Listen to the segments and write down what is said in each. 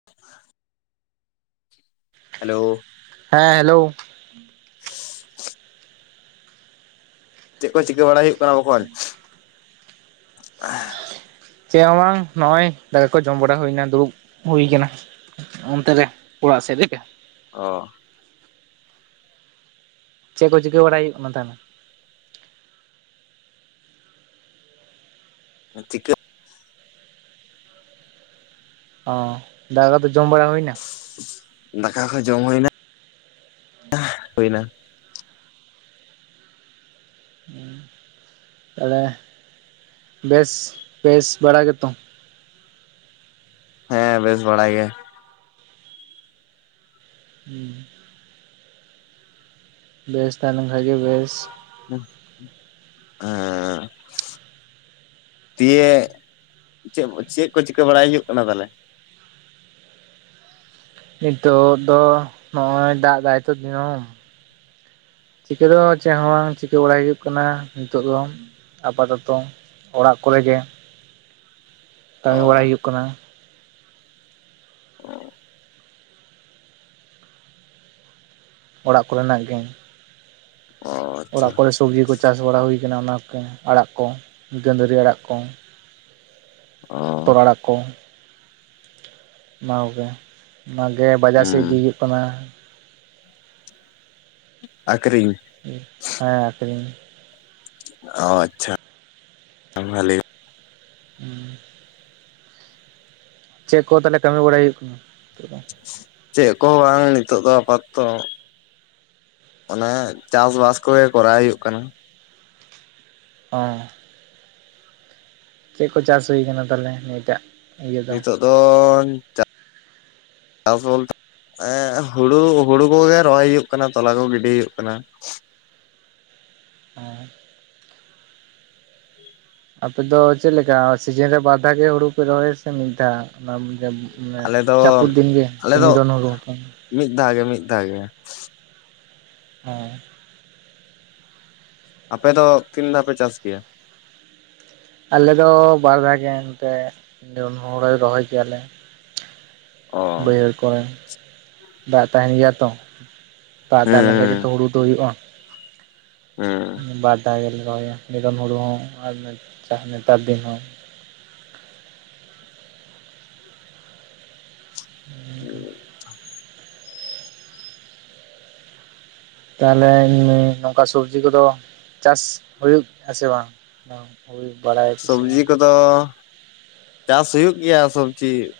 [inaudible] [inaudible] Hello ᱦᱮᱸ hello [unintelligible] ᱪᱮᱫ ᱠᱚ ᱪᱤᱠᱟᱹ ᱵᱟᱲᱟ ᱦᱩᱭᱩᱜ ᱠᱟᱱᱟ ᱵᱚᱠᱚᱧ ᱦ [inaudible] ᱪᱮ ᱦᱚ ᱵᱟᱝ ᱱᱚᱜᱚᱭ ᱫᱟᱠᱟ ᱠᱚ ᱡᱚᱢ ᱵᱟᱲᱟ ᱦᱩᱭ ᱮᱱᱟ ᱫᱩᱲᱩᱵ ᱦᱩᱭ ᱟᱠᱟᱱᱟ ᱚᱱᱛᱮ ᱨᱮ ᱚᱲᱟᱜ ᱥᱮᱫ ᱨᱮᱜᱮ ᱚ ᱪᱮᱫ ᱠᱚ ᱪᱤᱠᱟᱹ ᱵᱟᱲᱟᱭ ᱦᱩᱭᱩᱜ ᱠᱟᱱᱟ ᱛᱟᱦᱞᱮ ᱪᱤᱠᱟ ᱚ ᱫᱟᱠᱟ ᱠᱚ ᱫᱚ ᱡᱚᱢ ᱵᱟᱲᱟ ᱦᱩᱭᱱᱟ ᱫᱟᱠᱟ ᱠᱚ ᱡᱚᱢ ᱦᱩᱭ ᱮᱱᱟ [unintelligible] ᱦᱩᱭ ᱮᱱᱟ ᱛᱟᱦᱚᱞᱮ ᱵᱮᱥ ᱵᱮᱥ ᱵᱟᱲᱟ ᱜᱮᱛᱚ ᱦᱮᱸ ᱵᱮᱥ ᱵᱟᱲᱟ ᱜᱮ ᱦᱩᱸ ᱵᱮᱥ ᱛᱟᱦᱮᱸ ᱞᱮᱱ ᱠᱷᱟᱱ ᱜᱮ ᱵᱮᱥ ᱦᱮᱸ ᱫᱤᱭᱮ ᱪᱮᱫ ᱪᱮᱫ ᱠᱚ ᱪᱤᱠᱟᱹ ᱵᱟᱲᱟᱭ ᱦᱩᱭᱩᱜ ᱠᱟᱱᱟ ᱛᱟᱦᱚᱞᱮ ᱱᱤᱛᱚᱜ ᱫᱚ ᱱᱚᱜᱚᱭ ᱫᱟᱜ ᱮᱫᱟᱭ ᱛᱚ ᱫᱤᱱᱟᱢ ᱪᱤᱠᱟᱹ ᱫᱚ ᱪᱮᱫ ᱦᱚᱸ ᱵᱟᱝ ᱪᱤᱠᱟᱹ ᱵᱟᱲᱟᱭ ᱦᱩᱭᱩᱜ ᱠᱟᱱᱟ ᱱᱤᱛᱚᱜ ᱫᱚ ᱟᱯᱟᱛᱚᱛᱚ ᱚᱲᱟᱜ ᱠᱚᱨᱮ ᱜᱮ ᱚ ᱠᱟᱹᱢᱤ ᱵᱟᱲᱟᱭ ᱦᱩᱭᱩᱜ ᱠᱟᱱᱟ ᱚᱲᱟᱜ ᱠᱚᱨᱮᱱᱟᱜ ᱜᱮ ᱚ ᱟᱪᱪᱷᱟ ᱚᱲᱟᱜ ᱠᱚᱨᱮ ᱥᱚᱵᱽᱡᱤ ᱠᱚ ᱪᱟᱥ ᱵᱟᱲᱟ ᱦᱩᱭ ᱟᱠᱟᱱᱟ ᱚᱱᱟ ᱠᱚ ᱟᱲᱟᱜ ᱠᱚ ᱜᱟᱹᱫᱷᱟᱹᱨᱤ ᱟᱲᱟᱜ ᱠᱚ ᱚ ᱦᱚᱛᱚᱫ ᱟᱲᱟᱜ ᱠᱚ ᱚᱱᱟ ᱠᱚᱜᱮ ᱚᱱᱟᱜᱮ ᱵᱟᱡᱟᱨ ᱥᱮᱫ ᱦᱩᱸ ᱤᱫᱤ ᱦᱩᱭᱩᱜ ᱠᱟᱱᱟ ᱟᱠᱨᱤᱧ ᱦᱮᱸ ᱟᱠᱷᱨᱤᱧ ᱚ ᱟᱪᱪᱷᱟ ᱵᱷᱟᱞᱤ [unintelligible] ᱦᱮᱸ ᱪᱮᱫ ᱠᱚ ᱛᱟᱦᱚᱞᱮ ᱠᱟᱹᱢᱤ ᱵᱟᱲᱟᱭ ᱦᱩᱭᱩᱜ ᱠᱟᱱᱟ ᱱᱤᱛᱚᱜ ᱫᱚ ᱪᱮᱫ ᱠᱚ ᱦᱚᱸ ᱵᱟᱝ ᱱᱤᱛᱚᱜ ᱫᱚ ᱟᱯᱟᱛ ᱛᱚ ᱚᱱᱮ ᱪᱟᱥ ᱵᱟᱥ ᱠᱚᱜᱮ ᱠᱚᱨᱟᱣ ᱦᱩᱭᱩᱜ ᱠᱟᱱᱟ ᱦᱮᱸ ᱪᱮᱫ ᱠᱚ ᱪᱟᱥ ᱦᱩᱭ ᱟᱠᱟᱱᱟ ᱛᱟᱦᱚᱞᱮ ᱱᱤᱭᱟᱹᱴᱟᱜ ᱱᱤᱛᱚᱜ ᱫᱚ [unintelligible] ᱪᱟᱥ ᱵᱚᱞᱛᱮ ᱮᱸ ᱦᱳᱲᱳ ᱦᱳᱲᱳ ᱠᱚᱜᱮ ᱨᱚᱦᱚᱭ ᱦᱩᱭᱩᱜ ᱠᱟᱱᱟ ᱛᱚᱞᱟ ᱠᱚ ᱜᱤᱰᱤ ᱦᱩᱭᱩᱜ ᱠᱟᱱᱟ ᱦᱮᱸ ᱟᱯᱮ ᱫᱚ ᱪᱮᱫᱞᱮᱠᱟ ᱥᱤᱡᱤᱱ ᱨᱮ ᱵᱟᱨ ᱫᱷᱟᱣ ᱜᱮ ᱦᱩᱲᱩ ᱯᱮ ᱨᱚᱦᱚᱭᱟᱥᱮ ᱢᱤᱫ ᱫᱷᱟᱣ ᱢᱟᱱᱮ ᱟᱞᱮ ᱫᱚ ᱡᱟᱯᱩᱫ ᱫᱤᱱ ᱜᱮ ᱟᱞᱮ ᱥᱮ ᱫᱚ ᱱᱤᱨᱚᱱ ᱦᱩᱲᱩ [unintelligible] ᱢᱤᱫ ᱫᱷᱟᱣ ᱜᱮ ᱢᱤᱫ ᱫᱷᱟᱣ ᱜᱮ ᱦᱮᱸ ᱟᱯᱮ ᱫᱚ ᱛᱤᱱ ᱫᱷᱟᱣ ᱯᱮ ᱪᱟᱥ ᱜᱮᱭᱟ ᱟᱞᱮ ᱫᱚ ᱵᱟᱨ ᱫᱷᱟᱣ ᱜᱮ ᱮᱱᱛᱮ ᱦᱳᱲᱳ ᱨᱚᱦᱚᱭ ᱜᱮᱭᱟᱞᱮ ᱚ ᱵᱟᱹᱭᱦᱟᱹᱲ ᱠᱚᱨᱮ ᱫᱟᱜ ᱛᱟᱦᱮᱱ ᱜᱮᱭᱟ ᱛᱚ ᱫᱟᱜ ᱛᱟᱦᱮᱸ ᱞᱮᱱᱠᱷᱟᱱ ᱜᱮ ᱦᱮᱸ ᱛᱚ ᱦᱩᱲᱩ ᱫᱚ ᱦᱩᱭᱩᱜᱼᱟ ᱦᱮᱸ ᱵᱟᱨᱫᱟᱣ ᱫᱷᱟᱣ ᱜᱮᱞᱮ ᱨᱚᱦᱚᱭᱟ ᱱᱤᱨᱚᱱ ᱦᱩᱲᱩ ᱦᱚᱸ ᱟᱨ [unintelligible] ᱱᱮᱛᱟᱨ ᱫᱤᱱ ᱦᱚᱸ [unintelligible] [unintelligible] ᱛᱟᱦᱚᱞᱮ [unintelligible] ᱱᱚᱝᱠᱟ ᱥᱚᱵᱡᱤ ᱠᱚᱫᱚ ᱪᱟᱥ ᱦᱩᱭᱩᱜ ᱜᱮᱭᱟᱥᱮ ᱵᱟᱝ ᱦᱩᱭ ᱵᱟᱲᱟᱭ ᱟᱯᱮ ᱥᱮ ᱵᱟᱝ ᱫᱚ [unintelligible] ᱪᱟᱥ ᱦᱩᱭᱩᱜ ᱜᱮᱭᱟ ᱥᱚᱵᱡᱤ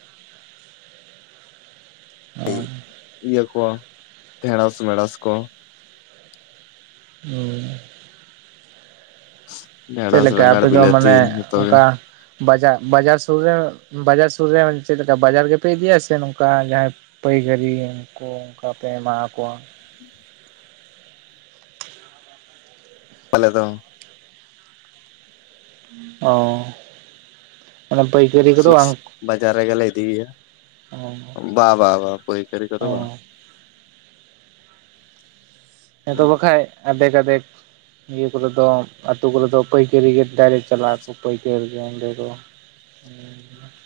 [unintelligible] [unintelligible] ᱤᱭᱟᱹ ᱠᱚ ᱰᱷᱮᱸᱲᱚᱥ ᱢᱮᱲᱚᱥ ᱠᱚ ᱩᱸ ᱪᱮᱫ ᱰᱷᱮᱸᱲᱚᱥ ᱞᱮᱠᱟ ᱵᱮᱸᱜᱟᱲ ᱟᱯᱮ ᱫᱚ ᱵᱤᱞᱟᱹᱛᱤ ᱢᱟᱱᱮ ᱡᱚᱛᱚ ᱜᱮ ᱚᱱᱠᱟ ᱵᱟᱡᱟ ᱵᱟᱡᱟᱨ ᱥᱩᱨ ᱨᱮ ᱵᱟᱡᱟᱨ ᱥᱩᱨ ᱨᱮ ᱪᱮᱫ ᱞᱮᱠᱟ ᱵᱟᱡᱟᱨ ᱜᱮᱯᱮ ᱤᱫᱤᱭᱟ ᱥᱮ ᱱᱚᱝᱠᱟ ᱡᱟᱦᱟᱸᱭ ᱯᱟᱹᱭᱜᱟᱹᱨᱤᱭᱟ ᱩᱱᱠᱩ ᱚᱱᱠᱟ ᱯᱮ ᱮᱢᱟ ᱠᱚᱣᱟ ᱯᱟᱞᱮ ᱫᱚ ᱚᱸ ᱢᱟᱱᱮ ᱯᱟᱹᱭᱼᱼ [inaudible] ᱵᱟᱡᱟᱨ ᱨᱮᱜᱮᱞᱮ ᱤᱫᱤᱭᱮᱭᱟ ᱚ ᱵᱟ ᱵᱟ ᱵᱟ ᱯᱟᱹᱭᱠᱟᱹᱨᱤ ᱠᱚᱫᱚ ᱚ ᱵᱟᱝ ᱦᱮᱸ ᱛᱚ ᱵᱟᱠᱟᱡ ᱟᱫᱷᱮᱠ ᱟᱫᱷᱮᱠ ᱱᱤᱭᱟᱹ ᱠᱚᱨᱮ ᱫᱚ ᱟᱹᱛᱩ ᱠᱚᱨᱮ ᱫᱚ ᱯᱟᱹᱭᱠᱟᱹᱨᱤ ᱜᱮ ᱰᱟᱭᱨᱮᱴ ᱪᱟᱞᱟᱜ ᱟᱠᱚ ᱯᱟᱹᱭᱠᱟᱹᱨ ᱜᱮ ᱚᱸᱰᱮ ᱠᱚ [inaudible]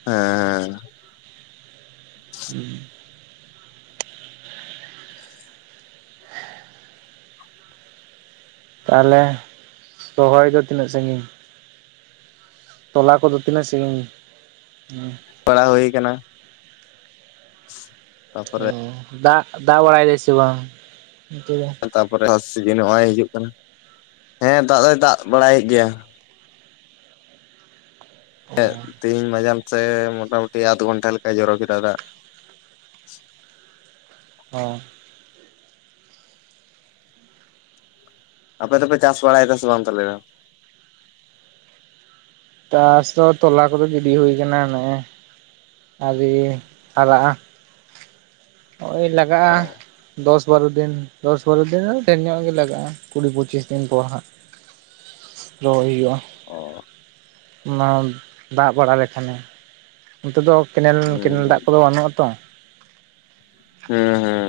ᱦᱮᱻ ᱦᱮᱸᱼᱼ [inaudible] ᱛᱟᱦᱚᱞᱮ ᱨᱚᱦᱚᱭ ᱫᱚ ᱛᱤᱱᱟᱹᱜ ᱥᱟᱺᱜᱤᱧ ᱛᱚᱞᱟ ᱠᱚᱫᱚ ᱛᱤᱱᱟᱹᱜ ᱥᱟᱹᱜᱤᱧ? ᱯᱟᱲᱟ ᱦᱩᱭ ᱠᱟᱱᱟ ᱛᱟᱯᱚᱨᱮ [inaudible] ᱫᱟᱜ ᱫᱟᱜ ᱵᱟᱲᱟᱭᱮᱫ ᱫᱟᱭ ᱥᱮ ᱵᱟᱝ [unintelligible] ᱛᱟᱯᱚᱨᱮ [unintelligible] ᱥᱤᱡᱤᱱ ᱱᱚᱜᱼᱚᱭ ᱦᱤᱡᱩᱜ ᱠᱟᱱᱟ ᱦᱮᱸ ᱫᱟᱜ ᱫᱚᱭ ᱫᱟᱜ ᱵᱟᱲᱟᱭᱮᱫ ᱜᱮᱭᱟ ᱛᱮᱦᱮᱧ ᱢᱟᱡᱟᱱ ᱥᱮᱫ ᱢᱚᱴᱟᱢᱩᱴᱤ ᱟᱫᱽ ᱜᱷᱚᱱᱴᱟ ᱞᱮᱠᱟᱭ ᱡᱚᱨᱚ ᱠᱮᱫᱟ ᱫᱟᱜ ᱦᱚ ᱟᱯᱮ ᱫᱚᱯᱮ ᱪᱟᱥ ᱵᱟᱲᱟᱭᱮᱫᱟ ᱥᱮ ᱵᱟᱝ ᱛᱟᱦᱞᱮ ᱪᱟᱥ ᱫᱚ ᱛᱚᱞᱟ ᱠᱚᱫᱚ ᱜᱤᱰᱤ ᱦᱩᱭ ᱟᱠᱟᱱᱟ ᱱᱮᱜ ᱮ ᱟᱨᱤ ᱦᱟᱨᱟᱜᱼᱟ ᱳᱭ ᱞᱟᱜᱟᱜᱼᱟ ᱫᱚᱥ ᱵᱟᱨᱚ ᱫᱤᱱ ᱫᱚᱥ ᱵᱟᱨᱚ ᱫᱤᱱ ᱫᱚ ᱰᱷᱮᱨ ᱧᱚᱜ ᱜᱮ ᱞᱟᱜᱟᱜᱼᱟ ᱠᱩᱲᱤ ᱯᱚᱪᱤᱥ ᱫᱤᱱ ᱯᱚᱨ ᱦᱟᱸᱜ ᱨᱚᱦᱚᱭ ᱦᱩᱭᱩᱜᱼᱟ ᱚ ᱚᱱᱟ ᱫᱟᱜ ᱵᱟᱲᱟ ᱞᱮᱠᱷᱟᱱᱮ ᱚᱱᱛᱮ ᱫᱚ ᱠᱮᱱᱮᱞ ᱦᱩᱸ ᱠᱮᱱᱮᱞ ᱦᱩᱸ ᱫᱟᱜ ᱠᱚᱫᱚ ᱵᱟᱹᱱᱩᱜᱼᱟ ᱛᱚ ᱦᱮᱸ ᱦᱮᱸ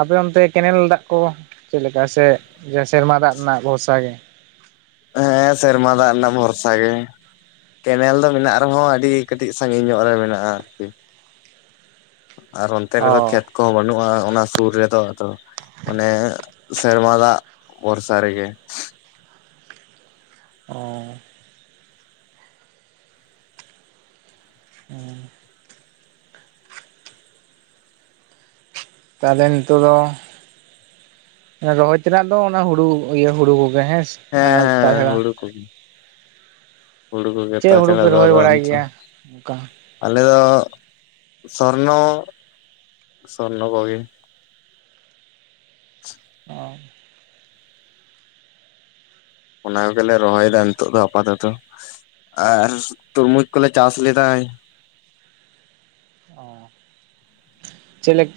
ᱟᱯᱮ ᱚᱱᱛᱮ ᱠᱮᱱᱮᱞ ᱫᱟᱜ ᱠᱚ ᱪᱮᱫ ᱞᱮᱠᱟ ᱥᱮ ᱥᱮᱨᱢᱟ ᱫᱟᱜ ᱨᱮᱱᱟᱜ ᱵᱷᱚᱨᱥᱟ ᱜᱮ ᱦᱮᱸ ᱥᱮᱨᱢᱟ ᱫᱟᱜ ᱨᱮᱱᱟᱜ ᱵᱷᱚᱨᱥᱟ ᱜᱮ ᱠᱮᱱᱮᱞ ᱫᱚ ᱢᱮᱱᱟᱜ ᱨᱮᱦᱚᱸ ᱟᱹᱰᱤ ᱠᱟᱹᱴᱤᱡ ᱥᱟᱺᱜᱤᱧ ᱧᱚᱜ ᱨᱮ ᱢᱮᱱᱟᱜᱼᱟ ᱟᱨᱠᱤ ᱟᱨ ᱚᱱᱛᱮ ᱨᱮᱫᱚ ᱚ ᱠᱷᱮᱛ ᱠᱚᱦᱚᱸ ᱵᱟᱹᱱᱩᱜᱼᱟ ᱚᱱᱟ ᱥᱩᱨ ᱨᱮᱫᱚ ᱟᱫᱚ ᱚᱱᱮ ᱥᱮᱨᱢᱟ ᱫᱟᱜ ᱵᱷᱚᱨᱥᱟ ᱨᱮᱜᱮ ᱚ [unintelligible] ᱛᱟᱦᱚᱞᱮ ᱱᱤᱛᱚᱜ ᱫᱚ ᱨᱚᱦᱚᱭ ᱛᱮᱱᱟᱜ ᱫᱚ ᱚᱱᱟ ᱦᱩᱲᱩ ᱤᱭᱟᱹ ᱦᱩᱲᱩ ᱠᱚᱜᱮ ᱦᱮᱸᱥᱮ ᱦᱮᱸ ᱟᱨ ᱛᱟᱪᱷᱟᱲᱟ [unintelligible] ᱦᱩᱲᱩ ᱠᱚᱜᱮ ᱪᱮᱫ ᱦᱩᱲᱩ ᱛᱟᱪᱷᱟᱲᱟ ᱯᱮ ᱫᱚ ᱨᱚᱦᱚᱭ ᱵᱟᱲᱟᱭ ᱜᱮᱭᱟ ᱚᱱᱠᱟ [inaudible] ᱟᱞᱮ ᱫᱚ ᱥᱚᱨᱱᱚ ᱥᱚᱨᱱᱚ ᱠᱚᱜᱮ ᱚ ᱚᱱᱟ ᱠᱚᱜᱮᱞᱮ ᱨᱚᱦᱚᱭᱮᱫᱟ ᱱᱤᱛᱚᱜ ᱫᱚ ᱟᱯᱟᱛᱚᱛᱚ ᱟᱨ ᱛᱩᱨᱢᱩᱡᱽ ᱠᱚᱞᱮ ᱪᱟᱥ ᱞᱮᱫᱟ ᱚ [unintelligible]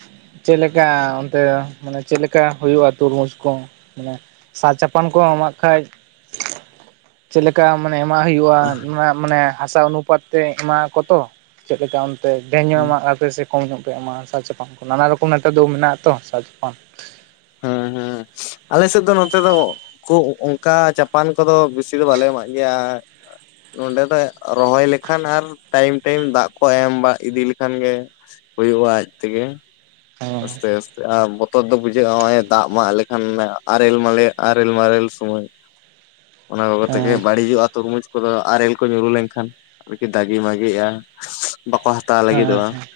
ᱪᱮᱫ ᱞᱮᱠᱟ ᱚᱱᱛᱮ ᱢᱟᱱᱮ ᱪᱮᱫ ᱞᱮᱠᱟ ᱦᱩᱭᱩᱜᱼᱟ ᱛᱩᱨᱢᱩᱡᱽ ᱠᱚ ᱢᱟᱱᱮ ᱥᱟᱨ ᱪᱟᱯᱟᱱ ᱠᱚ ᱮᱢᱟᱜ ᱠᱷᱟᱱᱡ [inaudible] ᱪᱮᱫ ᱞᱮᱠᱟ ᱢᱟᱱᱮ ᱮᱢᱟᱜ ᱦᱩᱭᱩᱜᱼᱟ ᱚᱱᱟ ᱢᱟᱱᱮ ᱦᱟᱥᱟ ᱚᱱᱩᱯᱟᱛ ᱛᱮ ᱮᱢᱟᱜ ᱠᱚ ᱛᱚ ᱪᱮᱜ ᱞᱮᱠᱟ ᱚᱱᱛᱮ ᱰᱷᱮᱨ ᱧᱚᱜ ᱮᱢᱟᱜ ᱟᱯᱮ ᱥᱮ ᱠᱚᱢ ᱧᱚᱜ ᱯᱮ ᱮᱢᱟ ᱥᱟᱨ ᱪᱟᱯᱟᱱ ᱠᱚ ᱱᱟᱱᱟ ᱨᱚᱠᱚᱢ ᱱᱮᱛᱟᱨ ᱫᱚ ᱢᱮᱱᱟᱜ ᱛᱚ ᱥᱟᱨ ᱪᱟᱯᱟᱱ ᱦᱮᱸ ᱦᱮᱸ ᱟᱞᱮ ᱥᱮᱫ ᱫᱚ ᱱᱚᱛᱮ ᱫᱚ ᱠᱚ ᱚᱱᱠᱟ ᱪᱟᱯᱟᱱ ᱠᱚᱫᱚ ᱵᱮᱥᱤ ᱫᱚ ᱵᱟᱞᱮ ᱮᱢᱟᱜ ᱜᱮᱭᱟ ᱱᱚᱸᱰᱮ ᱫᱚ ᱨᱚᱦᱚᱭ ᱞᱮᱠᱷᱟᱱ ᱟᱨ ᱴᱟᱭᱤᱢ ᱴᱟᱭᱤᱢ ᱫᱟᱜ ᱠᱚ ᱮᱢ ᱵᱟ ᱤᱫᱤ ᱞᱮᱠᱷᱟᱱ ᱜᱮ ᱦᱩᱭᱩᱜᱼᱟ ᱟᱡ ᱛᱮᱜᱮ ᱦᱮᱸ ᱟᱥᱛᱮ ᱟᱥᱛᱮ ᱵᱚᱛᱚᱨ ᱫᱚ ᱵᱩᱡᱷᱟᱹᱜᱼᱟ ᱱᱚᱜᱼᱚᱭ ᱫᱟᱜ ᱢᱟᱜ ᱞᱮᱠᱷᱟᱱ ᱟᱨᱮᱞ ᱢᱟᱞᱮ ᱟᱨᱮᱞ ᱢᱟᱨᱮᱞ ᱥᱚᱢᱚᱭ ᱚᱱᱟ ᱠᱚ ᱠᱟᱛᱮ ᱜᱮ ᱦᱮᱸ ᱵᱟᱹᱲᱤᱡᱚᱜᱼᱟ ᱛᱩᱨᱢᱩᱡᱽ ᱩᱱᱠᱩ ᱫᱚ ᱟᱨᱮᱞ ᱠᱚ ᱧᱩᱨᱩ ᱞᱮᱱᱠᱷᱟᱱ ᱟᱨᱠᱤ ᱫᱟᱜᱤ ᱢᱟᱜᱤᱜᱼᱟ ᱵᱟᱠᱚ ᱦᱟᱼ ᱦᱮᱸ ᱦᱮᱸ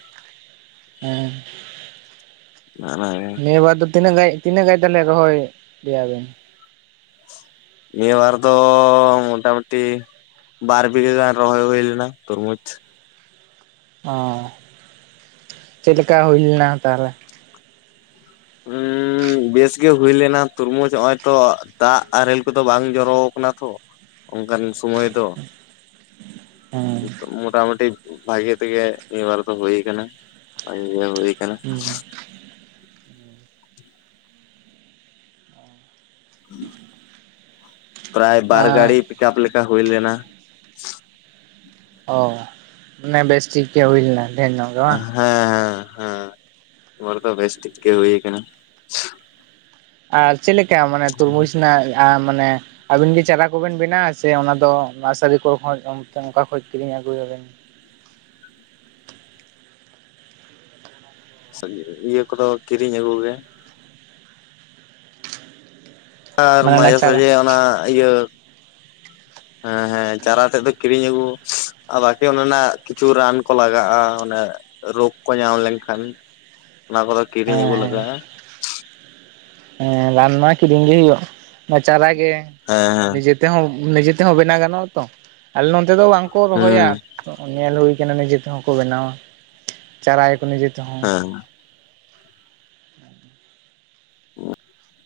ᱦᱮᱸ [unintelligible] ᱱᱤᱭᱟᱹ ᱵᱟᱨ ᱫᱚ ᱛᱤᱱᱟᱜ ᱜᱟᱡ ᱛᱤᱱᱟᱹᱜ ᱜᱟᱡ ᱛᱟᱞᱦᱮ ᱨᱚᱦᱚᱭ ᱞᱮᱭᱟ ᱵᱮᱱ? ᱱᱤᱭᱟᱹ ᱵᱟᱨ ᱫᱚ ᱢᱚᱴᱟ ᱢᱩᱴᱤ ᱵᱟᱨ ᱵᱤᱜᱷᱟᱹ ᱜᱟᱱ ᱨᱚᱦᱚᱭ ᱦᱩᱭ ᱞᱮᱱᱟ ᱛᱩᱨᱢᱩᱡᱽ᱾ ᱚ ᱪᱮᱫ ᱞᱮᱠᱟ ᱦᱩᱭ ᱞᱮᱱᱟ ᱛᱟᱦᱚᱞᱮ? ᱩᱸᱻ ᱵᱮᱥ ᱜᱮ ᱦᱩᱭ ᱞᱮᱱᱟ ᱛᱩᱨᱢᱩᱡᱽ ᱦᱚᱸᱜᱼᱚᱭ ᱛᱚ ᱫᱟᱜ ᱟᱨᱮᱞ ᱠᱚᱫᱚ ᱵᱟᱝ ᱡᱚᱨᱚᱣ ᱠᱟᱱᱟ ᱛᱚ᱾ ᱚᱝᱠᱟᱱ ᱥᱚᱢᱚᱭ ᱫᱚ ᱦᱮᱸ ᱧᱤᱛᱚᱜ ᱢᱚᱴᱟᱢᱩᱴᱤ ᱵᱷᱟᱜᱮ ᱛᱮᱜᱮ ᱱᱤᱭᱟᱵᱟᱨ ᱫᱚ ᱦᱩᱭ ᱟᱠᱟᱱᱟ ᱵᱷᱟᱜᱮ ᱦᱩᱭ ᱟᱠᱟᱱᱟ᱾ ᱦᱩᱸ ᱯᱨᱟᱭ ᱵᱟᱨ ᱜᱟᱹᱲᱤ ᱯᱤᱠᱟᱯ ᱞᱮᱠᱟ ᱦᱩᱭ ᱞᱮᱱᱟ᱾ ᱚ ᱢᱟᱱᱮ ᱵᱮᱥᱴᱷᱤᱠ ᱜᱮ ᱦᱩᱭ ᱞᱮᱱᱟ ᱰᱷᱮᱨ ᱧᱚᱜ ᱜᱮ ᱵᱟᱝ? ᱦᱮᱸ ᱦᱮᱸ ᱦᱮᱸ ᱢᱚᱨ ᱫᱚ ᱵᱮᱥ ᱴᱷᱤᱠ ᱜᱮ ᱦᱩᱭ ᱠᱟᱱᱟ᱾ ᱟᱨ ᱪᱮᱫ ᱞᱮᱠᱟ ᱢᱟᱱᱮ ᱛᱩᱨᱢᱩᱡ ᱨᱮᱱᱟᱜ ᱟᱸ ᱢᱟᱱᱮ ᱟᱵᱤᱱ ᱜᱮ ᱪᱟᱨᱟ ᱠᱚᱵᱮᱱ ᱵᱮᱱᱟᱣᱟ ᱥᱮ ᱚᱱᱟᱫᱚ ᱱᱟᱨᱥᱟᱨᱤ ᱠᱚ ᱠᱷᱚᱱ ᱛᱮ ᱚᱝᱠᱟ ᱠᱷᱚᱱ ᱠᱤᱨᱤᱧ ᱟᱹᱜᱩᱭᱟᱵᱤᱱ? ᱥᱟᱹᱜ ᱤᱭᱟᱹ ᱠᱚᱫᱚ ᱠᱤᱨᱤᱧ ᱟᱹᱜᱩᱜᱮ᱾ ᱟᱨ ᱢᱟᱱᱮ ᱚᱱᱟ ᱢᱟᱡᱷᱮ ᱪᱟᱨᱟ ᱥᱟᱡᱷᱮ ᱚᱱᱟ ᱤᱭᱟᱹ ᱦᱮᱸ ᱦᱮᱸ ᱪᱟᱨᱟ ᱛᱮᱜ ᱫᱚ ᱠᱤᱨᱤᱧ ᱟᱹᱜᱩ ᱟᱨ ᱵᱟᱠᱤ ᱚᱱᱟ ᱚᱱᱟᱜ ᱠᱤᱪᱷᱩ ᱨᱟᱱ ᱠᱚ ᱞᱟᱜᱟᱜ-ᱟ, ᱚᱱᱮ ᱨᱳᱜᱽ ᱠᱚ ᱧᱟᱢ ᱞᱮᱱᱠᱷᱟᱱ ᱚᱱᱟ ᱠᱚᱫᱚ ᱦᱮᱸ ᱠᱤᱨᱤᱧ ᱟᱹᱜᱩ ᱦᱮᱸ ᱞᱟᱜᱟᱜᱼᱟ᱾ ᱦᱮᱸ ᱨᱟᱱ ᱢᱟ ᱠᱤᱨᱤᱧ ᱜᱮ ᱦᱩᱭᱩᱜ ᱚᱱᱟ ᱪᱟᱨᱟ ᱜᱮ ᱦᱮᱸ ᱦᱮᱸ ᱱᱤᱡᱮ ᱛᱮᱦᱚᱸ ᱱᱤᱡᱮ ᱛᱮᱦᱚᱸ ᱵᱮᱱᱟᱣ ᱜᱟᱱᱚᱜᱼᱟ ᱛᱚ? ᱟᱞᱮ ᱱᱚᱱᱛᱮ ᱫᱚ ᱵᱟᱝ ᱠᱚ ᱨᱚᱦᱚᱭᱟ ᱦᱩᱸ ᱧᱮᱞ ᱦᱩᱭ ᱟᱠᱟᱱᱟ ᱱᱤᱡᱮ ᱛᱮᱦᱚᱸ ᱠᱚ ᱵᱮᱱᱟᱣᱟ ᱪᱟᱨᱟᱭᱟᱠᱚ ᱱᱤᱡᱮᱛᱮ᱾ ᱦᱮᱸ [inaudible] [inaudible]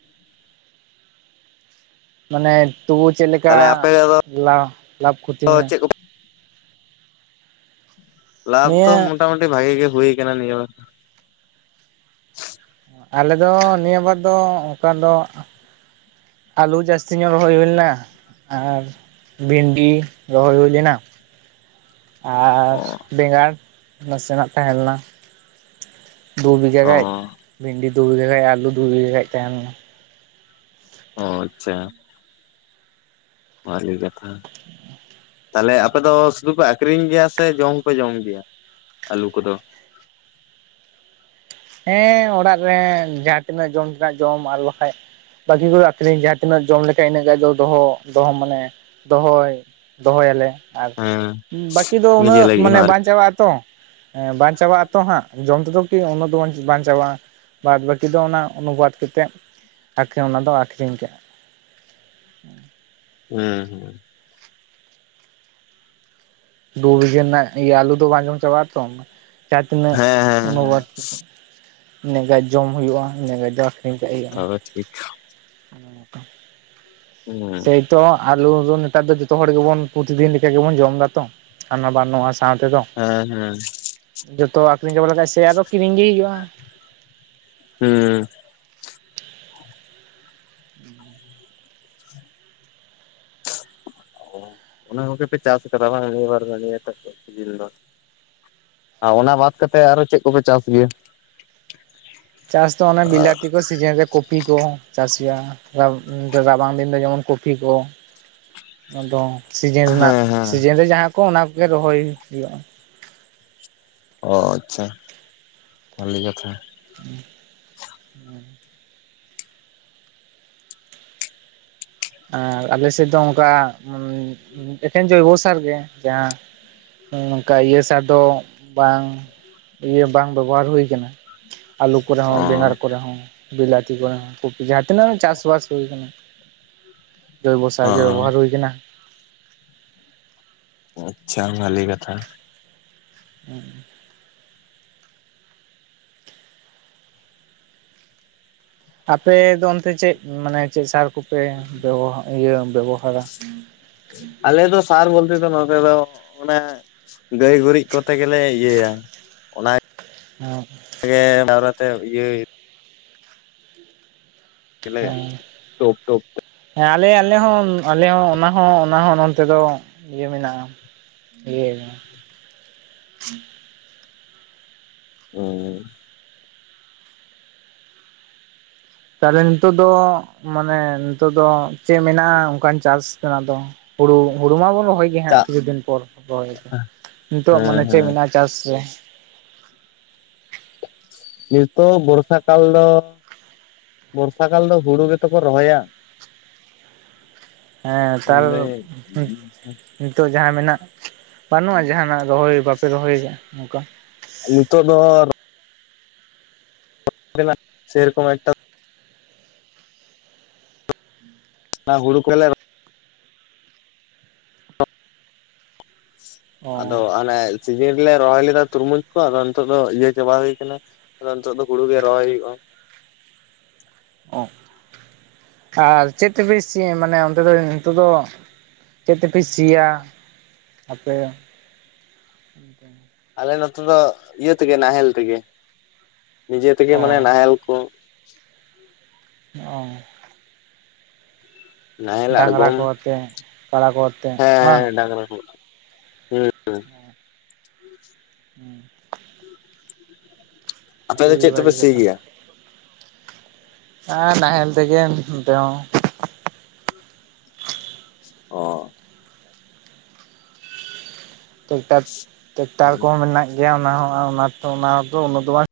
ᱢᱟᱱᱮ ᱛᱚᱵᱩ ᱪᱮᱫ ᱞᱮᱠᱟ ᱛᱟᱦᱞᱮ ᱟᱯᱮ ᱫᱚ ᱞᱟ ᱞᱟᱵᱷ ᱠᱷᱚᱛᱤᱧ ᱪᱮᱫ ᱠᱚ ᱞᱟᱵᱷ ᱫᱚ ᱱᱤᱭᱟᱹ ᱢᱳᱚᱴᱟᱢᱩᱴᱤ ᱵᱷᱟᱜᱮ ᱜᱮ ᱦᱩᱭ ᱠᱟᱱᱟ ᱱᱤᱭᱟᱹ ᱵᱟᱨ᱾ ᱟᱞᱮ ᱫᱚ ᱱᱤᱭᱟᱹ ᱵᱟᱨ ᱫᱚ ᱚᱝᱠᱟ ᱫᱚ ᱟᱹᱞᱩ ᱡᱟᱹᱥᱛᱤ ᱧᱚᱜ ᱨᱚᱦᱚᱭ ᱦᱩᱭ ᱞᱮᱱᱟ ᱟᱨ ᱵᱷᱤᱱᱰᱤ ᱨᱚᱦᱚᱭ ᱦᱩᱭ ᱞᱮᱱᱟ᱾ ᱟᱨ ᱵᱮᱸᱜᱟᱲ ᱱᱟᱥᱮᱱᱟᱜ ᱛᱟᱦᱮᱸᱞᱮᱱᱟ᱾ ᱫᱩ ᱵᱤᱜᱷᱟ ᱚ ᱜᱟᱡ ᱵᱷᱤᱱᱰᱤ ᱫᱩ ᱵᱤᱜᱷᱟ ᱜᱟᱡ ᱟᱹᱞᱩ ᱫᱩ ᱵᱤᱜᱷᱟ ᱜᱟᱡ ᱛᱟᱦᱮᱸ ᱞᱮᱱᱟ᱾ ᱚ ᱟᱪᱪᱷᱟ ᱵᱷᱟᱞᱤ ᱠᱟᱛᱷᱟ ᱛᱟᱞᱮ ᱟᱯᱮ ᱫᱚ ᱥᱩᱫᱩ ᱯᱮ ᱟᱠᱷᱨᱤᱧ ᱜᱮᱭᱟ ᱥᱮ ᱡᱚᱢ ᱦᱚᱸᱯᱮ ᱡᱚᱢ ᱜᱮᱭᱟ ᱟᱹᱞᱩ ᱠᱚᱫᱚ? ᱦᱮᱸ ᱚᱲᱟᱜ ᱨᱮ ᱡᱟᱦᱟᱸ ᱛᱤᱱᱟᱹᱜ ᱡᱚᱢ ᱛᱮᱱᱟᱜ ᱡᱚᱢ ᱟᱨ ᱵᱟᱠᱷᱟᱡ ᱵᱟᱠᱤ ᱠᱚ ᱫᱚ ᱟᱠᱷᱨᱤᱧ ᱡᱟᱦᱟᱸ ᱛᱤᱱᱟᱹᱜ ᱡᱚᱢ ᱞᱮᱠᱷᱟᱡ ᱤᱱᱟᱹᱜ ᱜᱟᱱ ᱫᱚ ᱫᱚᱦᱚ ᱫᱚᱦᱚ ᱢᱟᱱᱮ ᱫᱚᱦᱚᱭ᱾ ᱫᱚᱦᱚᱭᱟᱞᱮ ᱟᱨ ᱦᱮᱸ ᱵᱟᱹᱠᱤ ᱫᱚ ᱱᱤᱡᱮ ᱩᱱᱟᱹᱜ ᱞᱟᱹᱜᱤᱫ ᱦᱚᱸ ᱢᱟᱱᱮ ᱵᱟᱝ ᱟᱨᱠᱤ ᱪᱟᱵᱟᱜᱼᱟ ᱛᱚ᱾ ᱵᱟᱝ ᱪᱟᱵᱟᱜᱼᱟ ᱛᱚ ᱦᱟᱸᱜ ᱡᱚᱢ ᱛᱮᱫᱚ ᱠᱤ ᱩᱱᱟᱹᱜ ᱫᱚ ᱵᱟᱝ ᱪᱟᱵᱟᱜᱼᱟ ᱵᱟᱫ ᱵᱟᱹᱠᱤ ᱫᱚ ᱚᱱᱟ ᱚᱱᱩᱵᱟᱫᱽ ᱠᱟᱛᱮᱫ ᱚᱱᱟ ᱫᱚ ᱟᱠᱷᱨᱤᱧ ᱠᱟᱜᱼᱟ᱾ ᱦᱮᱸ ᱫᱩ ᱵᱤᱜᱷᱟᱹ ᱨᱮᱱᱟᱜ ᱟᱞᱩ ᱫᱚ ᱵᱟᱝ ᱡᱚᱢ ᱪᱟᱵᱟᱜᱼᱟ ᱛᱚ᱾ ᱡᱟ ᱛᱤᱱᱟᱹᱜ ᱦᱮᱸ ᱦᱮᱸ ᱦᱮᱸ ᱚᱱᱩᱵᱟᱫ ᱤᱱᱟᱹᱜ ᱜᱟᱡ ᱡᱚᱢ ᱦᱩᱭᱩᱜᱼᱟ ᱤᱱᱟᱹᱜ ᱜᱟᱡ ᱫᱚ ᱟᱠᱷᱨᱤᱧ ᱠᱟᱜ ᱦᱩᱭᱩᱜᱼᱟ᱾ [unintelligible] [inaudible] ᱦᱮᱸ ᱛᱚ ᱟᱞᱩ ᱫᱚ ᱱᱮᱛᱟᱨ ᱫᱚ ᱡᱚᱛᱚ ᱦᱚᱲ ᱜᱮᱵᱚᱱ ᱯᱚᱛᱤᱫᱤᱱ ᱞᱮᱠᱟ ᱜᱮᱵᱚᱱ ᱡᱚᱢᱫᱟ ᱛᱚ ᱦᱟᱱᱟ ᱵᱟᱝ ᱱᱚᱣᱟ ᱥᱟᱶ ᱛᱮᱫᱚ᱾ ᱦᱮᱸ ᱦᱮᱸ ᱡᱚᱛᱚ ᱟᱠᱷᱨᱤᱧ ᱪᱟᱵᱟ ᱞᱮᱠᱷᱟᱱ ᱥᱮ ᱟᱨᱚ ᱠᱤᱨᱤᱧ ᱜᱮ ᱦᱩᱭᱩᱜ-ᱟ᱾ ᱦᱩᱸ [inaudible] ᱚᱱᱟ ᱠᱚᱜᱮᱯᱮ ᱪᱟᱥ ᱠᱟᱫᱟ ᱵᱟᱝ ᱱᱤᱭᱟᱹ ᱵᱟᱨ ᱫᱚ ᱱᱤᱭᱟᱹ ᱴᱟᱜ ᱥᱤᱡᱤᱱ ᱫᱚ ᱟᱨ ᱚᱱᱟ ᱵᱟᱫ ᱠᱟᱛᱮᱫ ᱟᱨᱚ ᱪᱮᱫ ᱠᱚᱯᱮ ᱪᱟᱥ ᱜᱮᱭᱟ? ᱪᱟᱥ ᱛᱚ ᱚᱱᱮ ᱵᱤᱞᱟᱹᱛᱤ ᱠᱚ, ᱥᱤᱡᱤᱱ ᱨᱮ ᱠᱚᱯᱤ ᱠᱚ ᱪᱟᱥ ᱦᱩᱭᱩᱜ-ᱟ, ᱨᱟᱵᱟᱝ ᱫᱤᱱ ᱫᱚ ᱡᱮᱢᱚᱱ ᱠᱚᱯᱤ ᱠᱚ ᱟᱫᱚ ᱥᱤᱡᱤᱱ ᱨᱮᱱᱟᱜ ᱦᱮᱸ ᱦᱮᱸ ᱥᱤᱡᱤᱱ ᱨᱮ ᱡᱟᱦᱟᱸ ᱠᱚ ᱚᱱᱟ ᱠᱚᱜᱮ ᱨᱚᱦᱚᱭ ᱦᱩᱭᱩᱜ-ᱟ᱾ ᱚ ᱟᱪᱪᱷᱟ᱾ ᱵᱷᱟᱞᱤ ᱠᱟᱛᱷᱟ᱾ [inaudible] ᱟᱨ ᱟᱞᱮᱥᱮᱫ ᱫᱚ ᱚᱱᱠᱟ ᱮᱠᱮᱱ ᱡᱚᱭᱵᱚ ᱥᱟᱨ ᱜᱮ ᱡᱟᱦᱟᱸ ᱱᱚᱝᱠᱟ ᱤᱭᱟᱹ ᱥᱟᱨ ᱫᱚ ᱵᱟᱝ ᱤᱭᱟᱹ ᱵᱟᱝ ᱵᱮᱵᱚᱦᱟᱨ ᱦᱩᱭ ᱟᱠᱟᱱᱟ ᱟᱞᱩ ᱠᱚᱨᱮ ᱦᱚᱸ ᱚ ᱵᱮᱸᱜᱟᱲ ᱠᱚᱨᱮ ᱦᱚᱸ ᱵᱤᱞᱟᱛᱤ ᱠᱚᱨᱮ ᱦᱚᱸ ᱠᱚᱯᱤ ᱡᱟᱦᱟᱸ ᱛᱤᱱᱟᱹᱜ ᱜᱮ ᱪᱟᱥᱵᱟᱥ ᱦᱩᱭ ᱠᱟᱱᱟ, ᱡᱳᱭᱵᱚ ᱥᱟᱨ ᱜᱮ ᱦᱚᱸ ᱵᱮᱵᱚᱦᱟᱨ ᱦᱩᱭ ᱠᱟᱱᱟ᱾ ᱟᱪᱪᱷᱟ ᱵᱷᱟᱞᱮ ᱠᱟᱛᱷᱟ᱾ ᱦᱩᱸ᱾ ᱟᱯᱮᱚ ᱫᱚ ᱚᱱᱛᱮ ᱪᱮᱫ ᱢᱟᱱᱮ ᱪᱮᱫ ᱥᱟᱨ ᱠᱚᱯᱮ ᱤᱭᱟᱹ ᱵᱮᱵᱚᱦᱟᱨᱟ? ᱟᱞᱮ ᱫᱚ ᱥᱟᱨ ᱵᱚᱞᱛᱮ ᱛᱚ ᱱᱚᱛᱮ ᱫᱚ, ᱚᱱᱮ ᱜᱟᱹᱭ ᱜᱩᱨᱤᱡ ᱠᱚᱛᱮ ᱜᱮᱞᱮ ᱤᱭᱟᱹᱭᱟ, ᱚᱱᱟ [inaudible] [unintelligible] ᱤᱭᱟᱹ ᱪᱮᱞᱮᱭᱟ ᱦᱮᱸ ᱴᱳᱯ ᱴᱳᱯ᱾ ᱦᱮᱸ ᱟᱞᱮ ᱟᱞᱮ ᱦᱚᱸ ᱟᱞᱮ ᱦᱚᱸ ᱚᱱᱟ ᱦᱚᱸ ᱚᱱᱟ ᱦᱚᱸ ᱱᱚᱱᱛᱮ ᱫᱚ ᱤᱭᱟᱹ ᱢᱮᱱᱟᱜᱼᱟ᱾ ᱤᱭᱟᱹ [unintelligible] ᱛᱟᱦᱚᱞᱮ ᱱᱤᱛᱚᱜ ᱫᱚ ᱢᱟᱱᱮ ᱱᱤᱛᱚᱜ ᱫᱚ ᱪᱮᱫ ᱢᱮᱱᱟᱜ-ᱟ ᱚᱱᱠᱟᱱ ᱪᱟᱥ ᱛᱮᱱᱟᱜ ᱫᱚ? ᱦᱩᱲᱩ ᱦᱩᱲᱩ ᱢᱟᱵᱚᱱ ᱨᱚᱦᱚᱭ ᱜᱮ ᱦᱟᱸᱜ ᱪᱟᱜ ᱠᱤᱪᱷᱩ ᱫᱤᱱ ᱯᱚᱨ ᱨᱚᱦᱚᱭ ᱫᱚ ᱱᱤᱛᱚᱜ ᱦᱮᱸ ᱢᱟᱱᱮ ᱪᱮᱫ ᱦᱮᱸ ᱢᱮᱱᱟᱜ-ᱟ ᱪᱟᱥ ᱨᱮ ᱱᱤᱛᱚᱜ ᱵᱚᱨᱥᱟ ᱠᱟᱞ ᱫᱚ, ᱵᱚᱨᱥᱟ ᱠᱟᱞ ᱫᱚ ᱦᱩᱲᱩ ᱜᱮᱛᱚ ᱠᱚ ᱨᱚᱦᱚᱭᱟ᱾ ᱦᱮᱸ ᱛᱟᱞ [inaudible] ᱱᱤᱛᱚᱜ ᱡᱟᱦᱟᱸ ᱢᱮᱱᱟᱜ, ᱵᱟᱹᱱᱩᱜᱼᱟ ᱡᱟᱦᱟᱱᱟᱜ ᱨᱚᱦᱚᱭ ᱵᱟᱯᱮ ᱨᱚᱦᱚᱭ ᱠᱟᱜᱼᱟ ᱱᱚᱝᱠᱟ? ᱱᱤᱛᱚᱜ ᱫᱚ ᱛᱮᱱᱟᱜ ᱥᱮ ᱨᱚᱠᱚᱢ ᱮᱠᱴᱟ ᱚᱱᱟ ᱦᱩᱲᱩ ᱠᱚᱞᱮ ᱨᱚ ᱟᱫᱚ ᱚ ᱦᱟᱱᱮ ᱥᱤᱡᱤᱱ ᱨᱮᱞᱮ ᱨᱚᱦᱚᱭ ᱞᱮᱫᱟ ᱛᱩᱨᱢᱩᱡᱽ ᱠᱚ, ᱟᱫᱚ ᱱᱤᱛᱳᱜ ᱫᱚ ᱤᱭᱟᱹ ᱪᱟᱵᱟ ᱦᱩᱭ ᱠᱟᱱᱟ᱾ ᱟᱫᱚ ᱱᱤᱛᱚᱜ ᱫᱚ ᱦᱩᱲᱩ ᱜᱮ ᱨᱚᱭ ᱦᱩᱭᱩᱜᱼᱟ᱾‌ ᱟᱨ ᱪᱮᱫ ᱛᱮᱯᱮ ᱥᱤ ᱢᱟᱱᱮ ᱚᱱᱛᱮ ᱫᱚ ᱱᱤᱛᱚᱜ ᱫᱚ ᱪᱮᱫ ᱛᱮᱯᱮ ᱥᱤᱭᱟ ᱟᱯᱮ? ᱮᱱᱛᱮ ᱟᱞᱮ ᱱᱚᱛᱮ ᱫᱚ, ᱤᱭᱟᱹ ᱛᱮᱜᱮ ᱱᱟᱦᱮᱞ ᱛᱮᱜᱮ ᱱᱤᱡᱮ ᱛᱮᱜᱮ ᱚ ᱢᱟᱱᱮ ᱱᱟᱦᱮᱞ ᱠᱚ ᱚ ᱱᱟᱦᱮᱞ ᱰᱟᱝᱨᱟ ᱟᱲᱜᱚᱢ ᱠᱚ ᱟᱛᱮ ᱠᱟᱲᱟ ᱠᱚ ᱟᱛᱮ ᱵᱟᱝ ᱦᱮᱸᱻᱦᱮᱸ ᱰᱟᱝᱨᱟ ᱠᱚ᱾ ᱦᱩᱸ [unintelligible] ᱟᱯᱮ ᱫᱚ ᱟᱹᱰᱤ ᱪᱮᱫ ᱛᱮᱯᱮ ᱵᱷᱟᱹᱜᱤ ᱥᱤ ᱠᱟᱛᱷᱟ ᱜᱮᱭᱟ? ᱱᱟᱦᱮᱞ ᱛᱮᱜᱮ ᱱᱤᱛ ᱫᱚ᱾ ᱚ ᱴᱮᱠᱴᱟᱨ ᱟᱞᱮ ᱠᱚᱦᱚᱸ ᱢᱮᱱᱟᱜ ᱜᱮᱭᱟ ᱚᱱᱟ ᱦᱚᱸ ᱚᱱᱟ ᱫᱚ ᱩᱱᱟᱹᱜ ᱫᱚ ᱵᱟᱝ